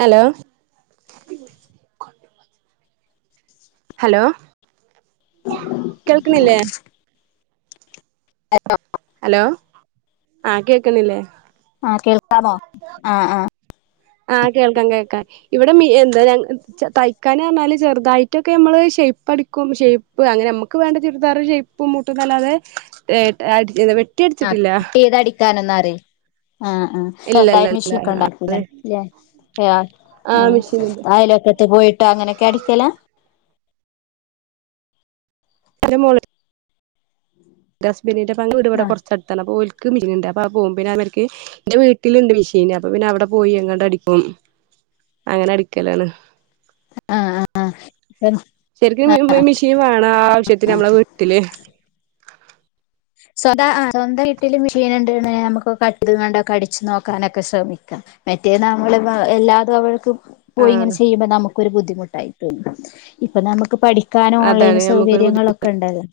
Hello hello കേൾക്കുന്നില്ലേ [inaudible] hello ആ കേക്കുന്നില്ലേ ആഹ് കേൾക്കാമോ [unintelligible] ആഹ് ആഹ് ആ കേൾക്കാം കേക്കാ ഇവിടെ മി എന്താ ഞങ്ച തയ്ക്കാന് അർഞ്ഞാല് ചെറ്തായിറ്റൊക്കെ ഞമ്മള് ഷെയ്പടിക്കും. ഷെയ്പ് അങ്ങനെ മ്മക്ക് വേണ്ട ചുരിദാറ് ഷെയ്പും മുട്ട് [unintelligible] ആ കട്ട് ചെയ്ത് അടിക്കാനന്ന ദെ ആ ആ ഇല്ല ഇല്ല ഇല്ല സ്വന്തായിമിഷീൻ ഒക്കെ ഉണ്ടായിരിക്കൂല്ലേ അതെ അ ആ ആഹ് മെഷീനുണ്ട് അയിലൊക്കെത്ത് പോയിട്ടാ അങ്ങനെയൊക്കെ അടിക്കലാ ഹലമോള് [unintelligible] [unintelligible] വെട ആഹ് കൊർച്ചട്‌ത്താനപോൽ മിഷീൻണ്ട്അപ്പൊപോകപിന്നെഅവർക്ക്എന്റെവീട്ടിലുണ്ട്മിഷീന്അപ്പൊ പിന്നെ അവിടെ പോയി അങ്ങട്ട് അടിക്കും അങ്ങനെ അടിക്കലാണ് ആഹ് ആഹ് സ്വന്തം ശെരിക്കും മി മിഷീൻ വാണം ആവശ്യത്തിന് നമ്മളെ വീട്ടി പിന്നെ സ്വതാ ആഹ് സ്വന്തംവീട്ടില് മെഷീൻണ്ട്ന്ന് നമുക്കൊക്കെ അട്ട്ത് കാണ്ടക്കെ അടിച്ചു നോക്കാനൊക്കെ ശ്രമിക്ക മറ്റേ നമ്മള് എല്ലാതും അവൾക്കും പോയി ആഹ് ഇങ്ങനെ ചെയ്യുമ്പോ നമുക്കൊ രു ബുദ്ധിമുട്ടായി ഇപ്പൊ നമക്ക് പഠിക്ക ക്കാനും ഓൺലൈൻ അതാണ് നമുക്കൊരു ബുദ്ധി സൗകര്യങ്ങളൊക്കെ ഇണ്ടല്ലോ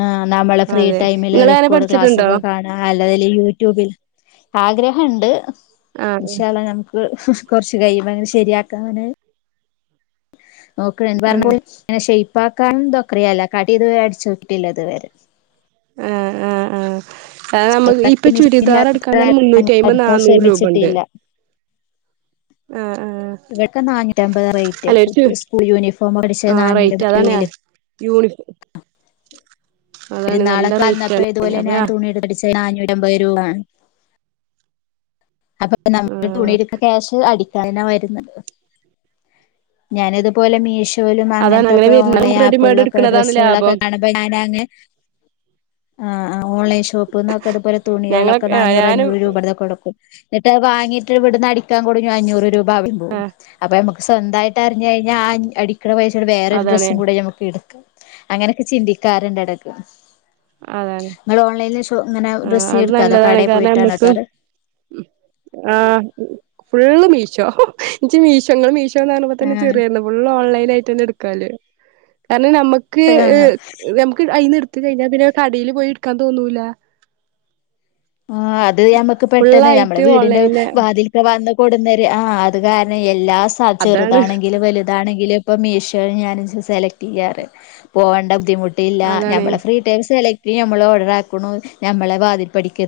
ആ് നമ്മളെ ഫ്രീ അതെ ടൈമില് നിങ്ങളങ്ങനെ റിക്കോർഡ് പഠിച്ചിട്ടുണ്ടോ ക്ലാസ്സൊക്കെ കാണാ അല്ലെയ്ല് യൂട്യൂബിൽ ആഗ്രഹണ്ട് ആഹ് ഇൻഷാഅള്ളാഹ് നമുക്ക് കൊറച്ച് കൈയുമ്പ [unintelligible] ശരിയാക്കാന് നോക്കണ ആഹ് പറഞ്ഞലങ്ങെ [unintelligible] പപ്പാക്കാൻന്തൊക്കയല്ല കടി ഇത് വേടിച്ചോക്കി കിട്ടില്ല ഇത് വരെ ആഹ് ആഹ് ആഹ് അ നമക്ക് ഇപ്പൊ ചുരിദാർ എടുക്കാൻ തന്നെ മുന്നൂറ്റി അയിമ്പത് അടിക്കാൻ നന്നൂറ് രൂപ ഉണ്ട് ആഹ് ആഹ് ഇവടൊ ഒക്കെ നാനൂറ്റ അമ്പത് റേറ്റ് അല്ല ഒരു ചു കുട്ടി സ്കൂൾ യൂണിഫോം അടിച്ച ആഹ് റേറ്റ് നന്നൂറ്റമ്പത് രൂ അതാണ് യൂണിഫോ അതാണ് നല്ല പെരുന്നാളൊക്കെ റേറ്റ് വന്നപ്പെ ആണ് ഇതുപോലെ അപ്പ ഞാൻ തുണിയെടുത് അടി ച്ചാ നാനൂറ്റി അമ്പത് രൂപാണ് അപ്പൊ നമ്മള് തുണി എടുക്ക ക്യാഷ് അടി നെ വരുന്നത് ഞാന് ഇതുപോലെ മീഷ് ലും അതാണ് അങ്ങനെ അങ്ങനൊക്കെ വരുന്ന ഓൺലൈൻ നമുക്ക് റെഡിമെയ്ഡ് ആപ്പിലൊക്കെ എടുക്കണതാണ് ഡ്രെസ്സുകളൊക്കെ ലാഭം കാണുമ്പ ഞാനെ ആഹ് ആഓൺലൈൻ ഷോ - - ഷോപീന്നൊക്കെ ഇതു പോല തുണികളൊക്കെ ഞങ്ങളൊക്കെ നാനൂറ് ഞാനും അഞ്ഞൂറ് രൂപ ടെക്കെ കൊടുക്കും എന്നിട്ട് വാങ്ങീട്ട് എവിടന്നാ അടിക്കാൻ കൊടഞ്ഞു അഞ്ഞൂറ് രൂപ? [unintelligible] അപ്പൊ നമുക്ക് സ്വന്തായി കേട്ടറിഞ്ഞഴിഞ്ഞ അ അടി ക്ക്ണ പൈസനോട് വേറെര് അതാണ് ഡ്രസ്സും കൂടെ നമക്ക് എടുക്കാ അങ്ങനെയൊക്കെ ചിന്തിക്കാർണ്ട് എടക്ക് അതാണ് ഇങ്ങള് ഓൺലൈൻ ഷോ ഇങ്ങനെ ആഹ് ഡ്രസ്സ് അത് എടുക്കാതോ നല്ലതാണ് കടയിൽ കാരണം പോയിട്ടാണോ നമ്മക്ക് എടുക്കാറ്? ആഹ് ഫുള്ള് മീ ശോ നിച്ച് മീശോ ങ്ങള് മീ [unintelligible] തന്നെ ആഹ് ചെറിയേരുന്നു ഫുള് ഓൺലൈനായിട്ട് തന്നെ എട് ല് നമ്ക്ക് ആഹ് നമ്ക്ക് അയിന്നെട് ഇത്തിരി കഴിഞ്ഞാൽ പിന്നെ കടയില് പോയി ഇടുക്കാൻ തോന്നൂല്ല ആ അത് യമ്മക്ക് പെട്ടെന്ന് നമ്മള ഫുള്ളായിട്ട് വീടിന്റെ ഓൺലൈനില് വാതിൽക്ക വന്ന് കൊടുന്നര് ആഹ് അത് കാരണം എല്ലാ സാ അതാണ് ചെറുതാണെങ്കില് വലുതാണെങ്കിലും ഇപ്പൊ മീഷോയിൽ ഞാൻ സെലക്ട് ചെയ്യാറ് പോകണ്ട ബുദ്ധിമുട്ട് ട്ടീലാ അതാണ് ഞമ്മളെ ഫ്രീ ടൈം സെലെക്ട് ഈ നമ്മള് ഓർഡറാക്ക്ണു നമ്മളെ വാതിൽപ്പടിക്കെ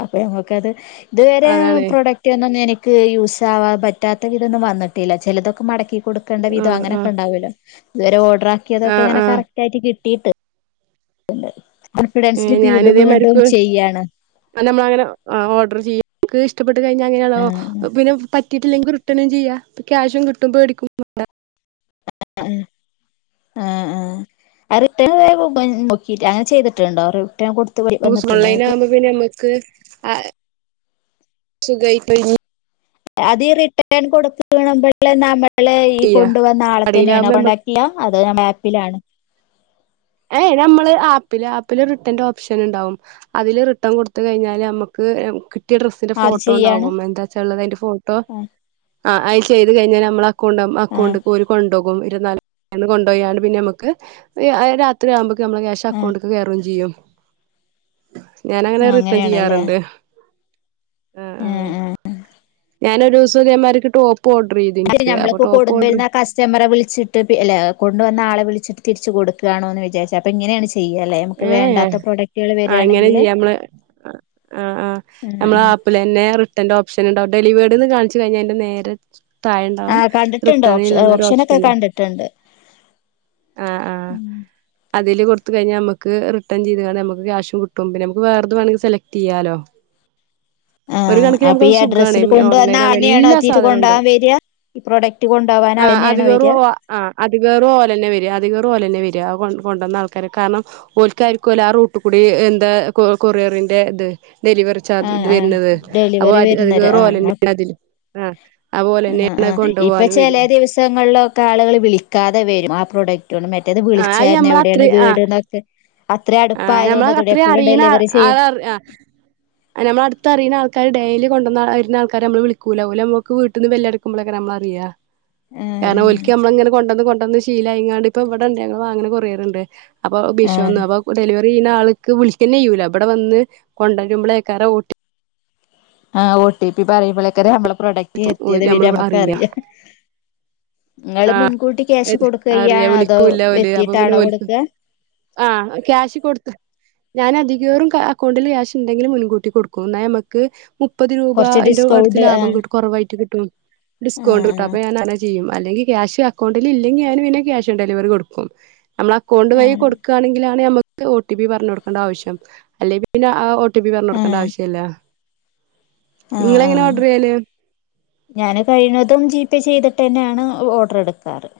അപ്പൊ നമുക്കത് ഇത് വരേ അതാണ് പ്രോഡക്റ്റ് വന്നോന്നെനിക്ക് ക്ക് യൂസ്സാവാൻ പറ്റാത്ത ഇതൊന്നും വന്നിട്ടില്ല ചെലതൊക്കെ മടക്കി കൊടുക്കണ്ട വിധം ആഹ് അങ്ങനൊക്കെ ആഹ് ണ്ടാവുല്ലോ ഇതുവരെ ഓഡ ആഹ് റാക്കിയതൊക്കെങ്ങന ആഹ് കറക്റ്റായിട്ട് കിട്ട ട്ടീട്ട് ണ്ടായി ഏ ഞാനിതേമാര്ക്ക് അന്നമ്മളങ്ങനെ ഓർഡർ ചെയ്യ എന്ക്ക്ഷ്ടപ്പെട്ട അത് കഴിഞ്ഞാ അങ്ങനൊള്ളാ ആഹ് പിന്നെ പ കിട്ടീല്ലെങ്കിൽ റിട്ടനും ചെയ്യാം അപ്പ ക്യാഷും കിട്ടുംമ്പേടിക്ക്വേം വേണ്ട ആ ആ റിട്ടേൺ അങ്ങനെ ചെയ്തിട്ടുണ്ടോ ഒരു [unintelligible] ആ സുഖായിക്കയിഞ്ഞു അതീ റിട്ടേൺ കൊടുക്കണ് [unintelligible] നമ്മ ല്ലാഈ ചെയ്യാ കൊണ്ട് വന്ന ആളെ തന്നെയാണ് കടയിലാകുമ്പോ കോണ്ടാക്ട് ഇല്ലാ അത് ആ ആപ്പിലാണ് ഏയ് നമ്മള് ആപ്പില് ആപ്പില് റിട്ടേന്റെ ഓപ്ഷൻ ഇണ്ടാവും അതില് റിട്ടേൺ കൊടുത്ത് കഴിഞ്ഞാല് നമ്മുക്ക് കിട് യ ഡ്രസ്സിന്റെ ആദ്യം ഫോട്ടോ ചെയ്യാണ് ണ്ടാവും എന്താ വച്ചാള്ളത് അതിന്റെ ഫോട്ടോ ആഹ് ആ അത് ചെയ്ത് കഴിഞ്ഞാൽ നമ്മള അക്കൗണ്ടാവും ആ ആഹ് അക്കൗണ്ട്പ്പോ ഓര് കൊണ്ട്പോകും [unintelligible] കൊണ്ടു പോയാണ് പിന്നെ നമക്ക് ത്രിയാവുമ്പ നമ്മ ആഹ് ക്യാഷക്കൗണ്ട്ക്ക് കയറുകയും ചെയ്യും ഞാന അങ്ങനെ ആഹ് റിട്ടേൺ ചെയ്യാറുണ്ട് ഉം ഉം ഞാനൊരു ദിവസം ഇതേമാതിരി കിട്ടുവോ. അല്ല ഞമ്മളിപ്പോ [unintelligible] കസ്റ്റമറെ വിളിച്ചിട്ട് അല്ല കൊണ്ടുവന്ന ആളെ വിളിച്ചിട്ട് തിരിച്ച് കൊടുകാണോ ന്ന് വിജാരിച്ച അപ്പോൾങ്ങനെണ് ചെ ഏഹ് ആ ഇങ്ങനെ വരിയാണെങ്കില് ചെയ്യാ നമ്മള് ആ ആ ആഹ് നമ്മള് ആഹ് ആപ്പിൽ അന്നെ ർ ട്ടന്റെ ഓപ്ഷൻ ഇണ്ടാവും ഡലിവേഡ്ന്ന് കാണിച്ച കഴിഞ്ഞാ അതിന്റെ നേരെ തായ ഇണ്ടാവും ആഹ് കണ്ടിട്ടുണ്ട് റിട്ടേൺ ഓപ്ഷ എന്നോരു ഓപ്ഷനൊക്കെ ഓപ്ഷന് കണ്ടിട്ടുണ്ട് ആ ആ അതില് കൊടുതു കഴിഞാൽ നമക്ക് ക്ക് റിട്ടേൺ ചെയ്ത് നമക്ക് ക്യാഷും കി ട്ടും പിന്നെ നമുക്ക് വേറ വേണമെങ്കി സെലക്ട് ചെയ്യാലോ ആ ഒരു കണക്കിന് അപ്പൊ ഈ നമുക്കത് സുഖാണ് അഡ്രസ്സിൽ കൊണ്ട വന്നാ ഓൺലൈനാവുമ്പോ അവനെയാണോ എല്ലാ എത്തിട്ട് സാധനുണ്ട് കൊണ്ടാവാൻ വരിയ ഈ പ്രൊഡക്റ്റ് കൊണ്ട പോവാൻ അവനെയണോ വരിയ അകേറും ഓല് ന്നെ വരിയ അതികേറും ഓല് ന്നെ വരിയ കൊണ്ടുവന്ന ആൾക്കാര് കാരണം ഓല്ക് ആയിരിക്കും ആ റൂട്ടുകൂടി എന്താ കൊ കൊറിയറിന്റെ ഇത് ഡെലിവറി ആ ചാർജ് ഇത് ആ വര്ണത് അപ്പൊ ഡെലിവറി വരുന്നരം അധികേറും ഓലെന്നെ ആ ആഹ് ആ ആ അതുപോലെന്നെയാണ് ഇപ്പൊ കൊണ്ടുപോകാനും വരിക ചില ദിവസങ്ങളിലൊക്കെ ആളുകൾ വിളിക്കാതെ വരും ആ പ്രൊഡക് റ്റ് മറ്റേത് വിളിച്ചായിരുന്നു എ വിടെയാണ് വീട് എന്നൊക്കെ അത്രയും ആ ഞമ്മള അടുപ്പായതുകൊണ്ട് അതോടെ അത്രയും എപ്പഴും അറിയുന്ന ഡെലിവറി ചെയ്യും ആ നമ്മള അടുത് അറിയു ന്ന ആൾക്കാര് ഡെയിലി കൊണ്ടുവരുന്ന ആൾക്കാര് നമ്മള് വിളിക്കൂല ഓല് നമ്മക്ക് വീട്ടി നിന്ന് ബെല്ലടിക്കുമ്പോളായിരിക്കും നമ്മളറിയാ കാരണം ഓല്ക് ആഹ് നമ്മള ഇങ്ങനെ കൊണ്ട കൊ വന്ന് ശീലായിങ്ങാണ്ട് ഇപ്പ ഇവിടെ ണ്ട് ഞങ്ങൾ വാങ്ങണ കൊറിയറുണ്ടെ അപ്പൊ ആഹ് [unintelligible] ആൾക്ക് വിളിക്കുക തന്നെ ചെയ്യൂല അവിടെ വന്ന് കൊണ്ടരുമ്പോളക്കാ ഓട്ടി ആ ഓ ടി പി പറയുമ്പോഴേക്ക ന പ്രൊഡക്റ്റ് എത്തിയത് വരെ നമുക്ക് അറിയാം നിങ്ങള് ആഹ മുൻകൂട്ടി ക്യാഷ് അറിയ കൊടുക്കുകയാണോ അതോ വിളിക്കൂല്ല പോല് അപ്പൊ എത്തിയിട്ടാണോ പിന്നെലിക്ക കൊടുക്കുക ആ ക്യാഷ് കൊടുത്ത വെറും അക്കൗണ്ടിൽ ക്യാഷ് ഉണ്ടെങ്കിൽ മുൻകൂട്ടി കൊടുക്കും എന്നാ നമക്ക് മുപ്പത് രൂപ കുറച്ച് എന്റെ അടുത്ത് ഡിസ്കൗണ്ട് ലാഭം ആഹ് കട്ട കുറവായിട്ട് കിട്ടും ഡിസ്കൗണ്ട് കിട്ടും ആഹ് അപ്പൊ ഞാൻ അങ്ങനെ ചെയ്യും അല്ലെങ്കി ക്യാഷ് അക്കൗണ്ടിൽ ഇല്ലെങ്കി ഞാന് പിന്നെ ക്യാഷ് ഓൺ ഡെലിവറി കൊടുക്കും നമ്മൾ അക്കൗണ്ട് വഴി ആഹ് കൊടുക്കണെങ്കിലാണ് നമക്ക് ഒ ടി പി പറഞ്ഞ കൊടുക്കണ്ട ആവശ്യം അല്ലെങ്കി പിന്നെ ഒ ടി പി പറഞ്ഞ കൊടുക്കേണ്ട ആവശ്യല്ല ആഹ ആഹ ചെയ്യല് ഞാന് കഴിയു ന്നതും പെ ചെയ്തിട്ട് തന്നെയാണ് ഓർഡർ എടുക്കാറ്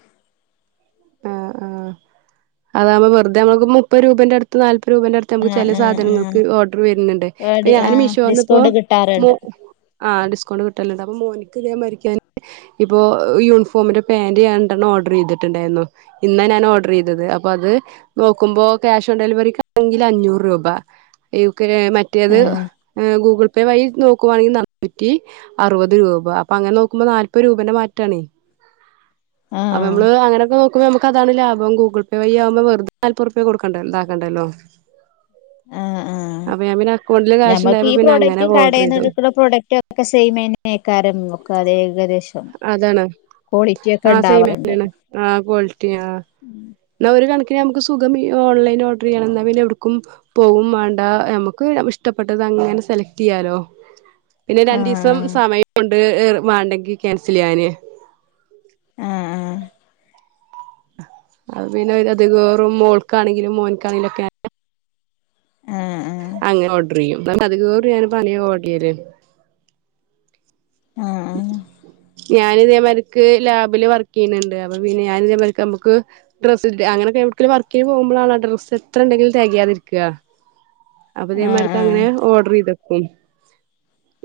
ആ ആ അതാവകുമ്പോ വെറുതെ നമ്മ മുപ്പത് രൂപന്റെ അടുത്ത് നാല് രൂപേന്റെ അടുത്ത് നമുക്ക് ആഹ് ചില ആഹ് ആഹ് സാധനങ്ങൾക്ക് ഓർഡർ വരുന്നുണ്ട് അപ്പ ഏടി ഞാൻ ആഹ് മീഷോന്ന്പ്പോ ഡിസ്കൗണ്ട് മൊ കിട്ടാറുണ്ട് ആ ഡിസ്കൗണ്ട് കിട്ടലണ്ട് അപ്പൊ മോന് [unintelligible] ഇപ്പോ യൂണിഫോമിന്റെ പാൻറ് രണ്ടെണ്ണം ഓർഡർ ചെയ്തിട്ടുണ്ടായിരുന്നു ഇന്നാ ഞാൻ ഓർഡർ ചെയ്തത് അപ്പൊ അത് നോക്കുമ്പോ ക്യാഷ് ഓൺ ഡെലിവറിക്കാണെങ്കിൽ അഞ്ഞൂറ് രൂപ മറ്റേത് ആഹ് ഗൂഗിൾ പേ വഴി നോക്കുവാണെങ്കിൽ നാന്നൂറ്റി അറുപത് രൂപ അപ്പൊ അങ്ങനെ നോക്കുമ്പോ നാല്പത് രൂപേന്റെ മാറ്റണേ അപ്പൊ ആഹ് നമ്മള് അങ്ങനെയൊക്കെ നോ അതാണ് ലാഭം ഗൂഗിൾ പേ വഴിയാകുമ്പോ വെറുതെ നാല്പത് റുപിയ കൊടുക്കണ്ട താക്കണ്ടല്ലോ ആഹ് ആഹ് കാശ് ഞമ്മക്ക് ഉണ്ടായപ്പോ ഈ പിന്നെ അങ്ങനെ പ്രോഡക്റ്റ് ഓർഡർ ചെയ്തു കടയിന്നെടുക്കണ പ്രോഡക്റ്റ് ഒക്കെ സെയിമെന്നേക്കാരും ഒക്കെ അത് ഏകദേശ അതാണ് ആ സെയിം ഉണ്ടാവാറുണ്ട് തന്നെയാണ് ആ ക്വാളിറ്റി ആഹ് എന്ന ഒരു കണ പിന്നെ നമുക്ക് സുഖം ഈ ഓൺലൈൻ ഓർഡറെയ്യണംന്നാ പിന്നെ എവിട്ക്കും പോകും മാണ്ടാ നമുക്ക് ഇഷ്ടപ്പെട്ടത് അങ്ങനെ സെലക്ട് ചെയ്യാലോ പിന്നെ രണ്ടീസം ആഹ് സമയൊണ്ട് ഏർ മാണ്ടെങ്കി ക്യാൻസൽ ചെയ്യാന് ആഹ് അത് പിന്നെ അത്കേറും മോൾക്കാണെങ്കിലും മോനക്കാണെങ്കിലും ഒക്കെ ആഹ് ന്നട്ട് അതികേറും [unintelligible] ആഹ് ആഹ് ഞാന് ഇതേമാതിരിക്ക് ലാബില് വർക്ക് ചെയ്യ്ന്ന്ണ്ട് അപ്പൊ പിന്നെ ഞാൻ ഇതേമാരിക്ക് നമുക്ക് ഡ്രസ്സ് അങ്ങനെയൊക്കെ എവിടെക്കെങ്കിലും വർക്കിന് പോകുമ്പോളാണല്ലോ ഡ്രസ്സ് എത്ര ഉണ്ടെങ്കിലും തെകയാതിരിക്കുക അപ്പയിതേ ആഹ് മാരിക്ക് ആഹ് അങ്ങനെ ആഹ് ഓർഡർ ചെയ്ത് ഉം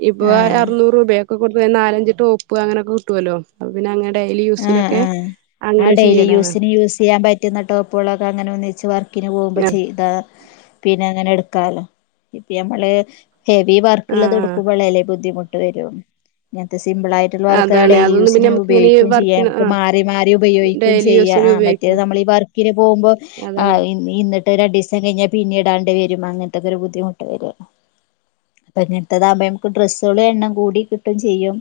ഇപ്പൊ ആഹ് അർനൂറ് രൂപയൊക്കെ കൊ കൊടുത്ത നാലഞ്ചു ടോപ്പ് അങ്ങനൊക്കെ കിട്ടോലോ അപ്പൊ പിന്നെ അങ്ങനെ ഡെയിലി ആ യൂസിനൊക്കെ ആഹ് ആ അങ്ങനെ ഡെയിലി ചെയ്യലാണ് യൂസിന് യൂസ് ചെയ്യാൻ പറ്റുന്ന ടോപ്പുകളൊക്കെ അങ്ങനെ ഒന്നി ച്ച് വർ ക്ക്ന് പോകുമ്പോ ആഹ് ചെയ്താ പി പിന്നെ അങ്ങനെ എടുക്കാലോ ഇപ്പ ഞമ്മള് ഹെവി ആഹ് വർക്കുള്ളതെടുക്കുമ്പളല്ലേ ബുദ്ധിമു [unintelligible] ഇങ്ങൻതെസ് സിമ്പിളായിട്ടുള്ളവർക്ക് അതാണ് ഡെയിലി അതൊന്നും പിന്നെ യൂസിന് ഉപയോഗി നമുക്കിങ്ങനെ ക്കും ചെയ്യ വർക്കിന് മ്ക്ക് ആഹ് മാറി മാറി ഉപയോഗിക്കും ഡെയിലി ചെയ്യാ യൂസിന് ആ മറ്റേത് ഉപയോഗിക്കാം നമ്മളീ വർക്ക്ന് പോമ്പോ ആ അതാണ് ഇന്നിട്ട് രണ്ടീസം കഴിഞ്ഞ പിന്നിടാണ്ട് വെരും അങ്ങൻത്തൊക്കൊരു ബുദ്ധിമുട്ട് വെരും അപ്പൊ ഇങ്ങെൻത്തതാവുമ്പോ ഞമ്മക്ക് ഡ്രസ്സാള് എണ്ണം കൂടി കിട്ടും ചെയ്യും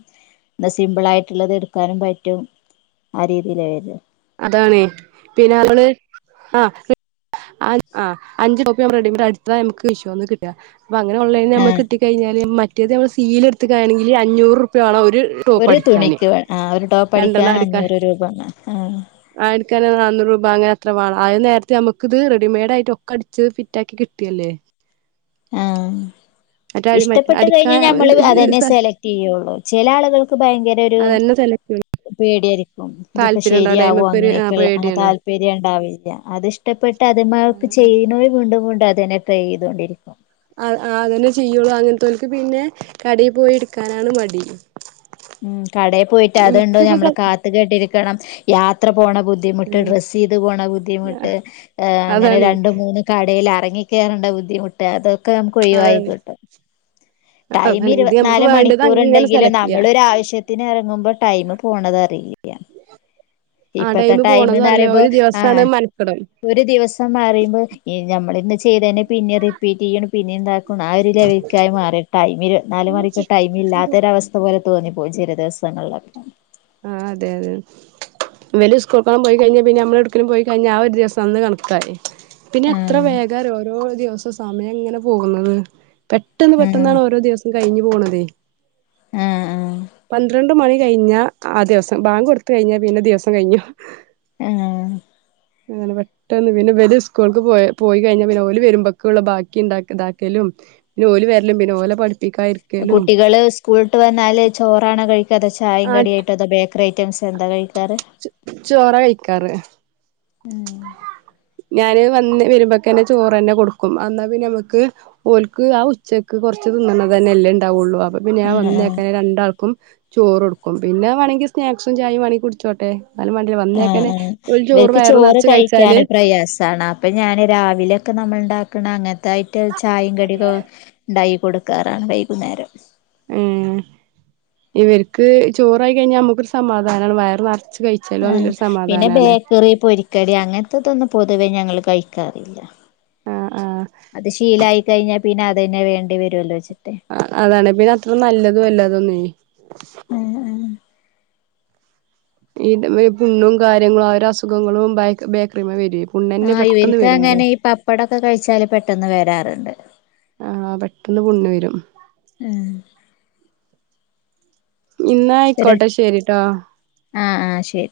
എന്താ സിമ്പിൾ ആയിട്ടുള്ളത് എട്ക്കാനും പ റ്റും ആ രീതിയില വെരാ അതാണേ പിന്നെ വള് ആഹ് റി ആ ആ അഞ്ചു കോപ്പി [inaudible] കിട്ടാ അപ്പങ്ങനെ ഓൺലൈന് ആ നമ്മക്കിട്ടി കയ്ഞ്ഞാല് മ റ്റത് ഞമ്മള് സീല്ട്ത്ത്ക്കാണെങ്കിൽ അഞ്ഞൂറുപ്യ വാണം ഒ ഒരു തുണിക്ക് വേ ആ ഒരു ടോപ്പടിക്കാൻ രണ്ടെണ്ണം അടിക്കാൻ അഞ്ഞൂറ് രൂപ ണം അ [unintelligible] രൂപ അങ്ങനെ അത്ര വാണം അത് നേരത്ത് നമുക്കിത് റെഡിമെയ്ഡായിട്ടൊക്കെ അടിച്ച് ഫിറ്റാക്കി കിട്ടല്ലേ ആഹ് മറ്റേ മറ്റേ ഇഷ്ടപ്പെട്ട് കഴിഞ്ഞ അടിക്കാൻ ഞമ്മള് അതെന്നെ സെലകെറ്റെയ്യുള്ളു ചെല ആളുകൾക്ക് ഭയങ്കരൊരു അതന്നെ സെലക്ട് പേടിയേര് ക്കും ഇതിപ്പോ താല്പര്യം ഉണ്ടാവില്ല ശരിയാവോ അയ്മക്കൊരു അങ്ങനെക്കെള്ള ആ പേടിയാണ് താല്പര്യം ണ്ടാവില്ല അതിഷ്ടപ്പെട്ട് അത് മ്മക്ക് ചെയ്യുണോര് വീണ്ടും വീണ്ടും അതെന്നെ ട്രൈയ്തോണ്ടിരി ആ അതെന്നെ ചെയ്യുള്ളൂ അങ്ങനത്തോര്ക്ക് പിന്നെ കടേ പോയി ഇട്ക്കാനാണ് മടി ഉം കടെ പോയിട്ട് അതുണ്ടോ എനിക്കിപ്പോ സ നമ്മള് കാത്തു കെട്ടിരിക്കണം യാത്ര പോണ ബുദ്ധിമുട്ട് ഉം ഡ്രസ്സീത് പോണ ബുദ്ധിമുട്ട് എ് അങ്ങനെ അതാണ് രണ്ട് മൂന്ന് കടേലറ - ഇങ്ങികേറണ്ട ബുദ്ധിമുട്ട് അതൊ ക്കെ നമ്മ്ക്ക് അതാണ് ഒയ്വായിക്കിട്ടും ടൈം അതാണ് ഇത് നമുക്ക് ഇരുപത്തിനാല് വേണ്ടത് മണിക്കൂർ അങ്ങനെ ഇണ്ടെങ്കിലും സെലക്ട് നമ്മൾ ചെയ്യാ ഒരു ആവശ്യത്തിന് എറങ്ങുമ്പോ ടൈമ് പോണത് അറിയില്ല ആ ഇപ്പത്തെ ടൈം ടൈമ്ന്ന് പോണതും അറിയില്ല പറയുമ്പോ ഒരു ആ ദിവസാണ് മെനക്കെടൽ ഒരു ദിവസം എന്ന് പറയുമ്പോൾ ഈ ഞമ്മളിന്ന്- ചെയ്തേൻ്റെ- പിന്നെ റിപ്പീറ്റിയ്യണം പിന്നെന്താക്കും ആ ഒരു ലെവലക്കായി മാറി ടൈമ് ഇരുപത്തിനാല് മാറിട്ട് ടൈം ഇല്ലാത്ത ഒരു അവസ്ഥപോലെ തോന്നിപ്പോയി ചില ദിവസങ്ങളിലൊക്കെ ആ അതെ അതെ വലിയ സ്കൂൾക്കെങ്ങാൻ പോയി കഴിഞ്ഞ പിന്നെ ഞമ്മള് എവിടെക്കേലും പോയി കഴിഞ്ഞ ആ ഒരു ദിവസം അന്ന് കണക്കായി പിന്നെ എത്ര ആഹ് വേഗറിയോ ഓരോ ദിവ സമയം ഇങ്ങനെ പോകുന്നത് പെട്ടെന്ന് ഉം പെട്ടെന്നാണ് ഓരോ ദിവസം- കഴിഞ്ഞു പോണതേ ആഹ് ആഹ് പന്ത്രണ്ട് മണി കഴിഞ്ഞ- ആ ദിവസം ബാങ്ക് കൊടുത്ത് കഴിഞ്ഞ പിന്നെ ദിവസം കഴിഞ്ഞു ആഹ് അങ്ങനെ പെട്ടന്ന് പിന്നെ വല്യ സ്കൂൾക്ക് പോ പോയി കഴിഞ്ഞാ പിന്നെ ഓല് വരുമ്പോക്കുള്ള ബാക്കി ഇണ്ടാക്കലും താക്കലും പിന്നെ ഓല് വരലും പിന്നെ ഓലെ പഠി കുട്ടികള് സ്കൂളിട്ട് വന്നാല് ചോറാണോ കഴിക്കാ അതോ ച - ചായും കട്യായിട്ടോ തോ ബേ ക്കറി ഐറ്റംസ് എന്താ കഴി ച ചോറാ കഴിക്കാറ് ഉം ഞാന് വന്ന് വരുമ്പക്കന്നെ ചോറ്ന്നെ കൊടുക്കും എന്നാ പിന്നെ നമ്മുക്ക് ഓൽക്ക് ആഹ് ഉച്ചക്ക് കുറച്ച് തിന്നണ തന്നെല്ലെ ഉണ്ടാവുള്ളു അ പ്പ പ്പിന്നെ ഞാൻ ആഹ് വന്നേക്കെന്നെ രണ്ടാൾക്കും ചോറൊടുക്കും പിന്നെ വേണങ്കി സ്നാക്സും ചായയും വേണെങ്കി കുടിച്ചോട്ടെ എന്നാലും വേണ്ടില്ല ആഹ് വന്നേക്കനെ ആഹ് ഒരു ഇവർക്ക് വയറ് ചോറ് നറച്ച് കഴിക്കൻ കഴിച്ചാല് പ്രയാസം സണ അപ്പം ഞാൻ രാവിലെയൊക്കെ നമ്മൾ ണ്ടാക്കണം അങ്ങനത്തെ അതായിട്ട് ചായയും കടിയൊക്കെ ഉണ്ടായി കൊടുക്കാറാണ് വൈകുന്നേരം ഇവർക്ക് ചോറായി കഴിഞ്ഞാ നമുക്കൊരു സമാധാനമാണ് വയറ് നിറച്ച് ആ പിന്നെ ബേക്കറി പൊരിക്കടി അങ്ങനെത്തെതൊന്നും പൊതുവെ ഞങ്ങൾ കഴിക്കാറില്ല ആഹ് ആഹ് അത് ശീലായി കഴിഞ്ഞാ പിന്നെ അത് തന്നെ വേണ്ടി വരുവല്ലോ വെച്ച് ആ അതാണ് പിന്നെ അത്ര നല്ലതും വല്ലതും നി ആഹ് ആഹ് ഈ [inaudible] പുണ്ണും കാര്യങ്ങളും ഓരോ അസുഖങ്ങളും ബ ബേക്കറിമേ വെറും ആഹ് ഇവർക്ക് അങ്ങനെ ഈ പപ്പടൊക്കെ കഴിച്ചാല് പെട്ടെന്ന് വരാറുണ്ട് ട്ടന്ന് പുണ്ണ് വേരും ആഹ് ഇന്നാ ആയിക്കോട്ടെ ശരിട്ടോ ആഹ് ആഹ് ശരി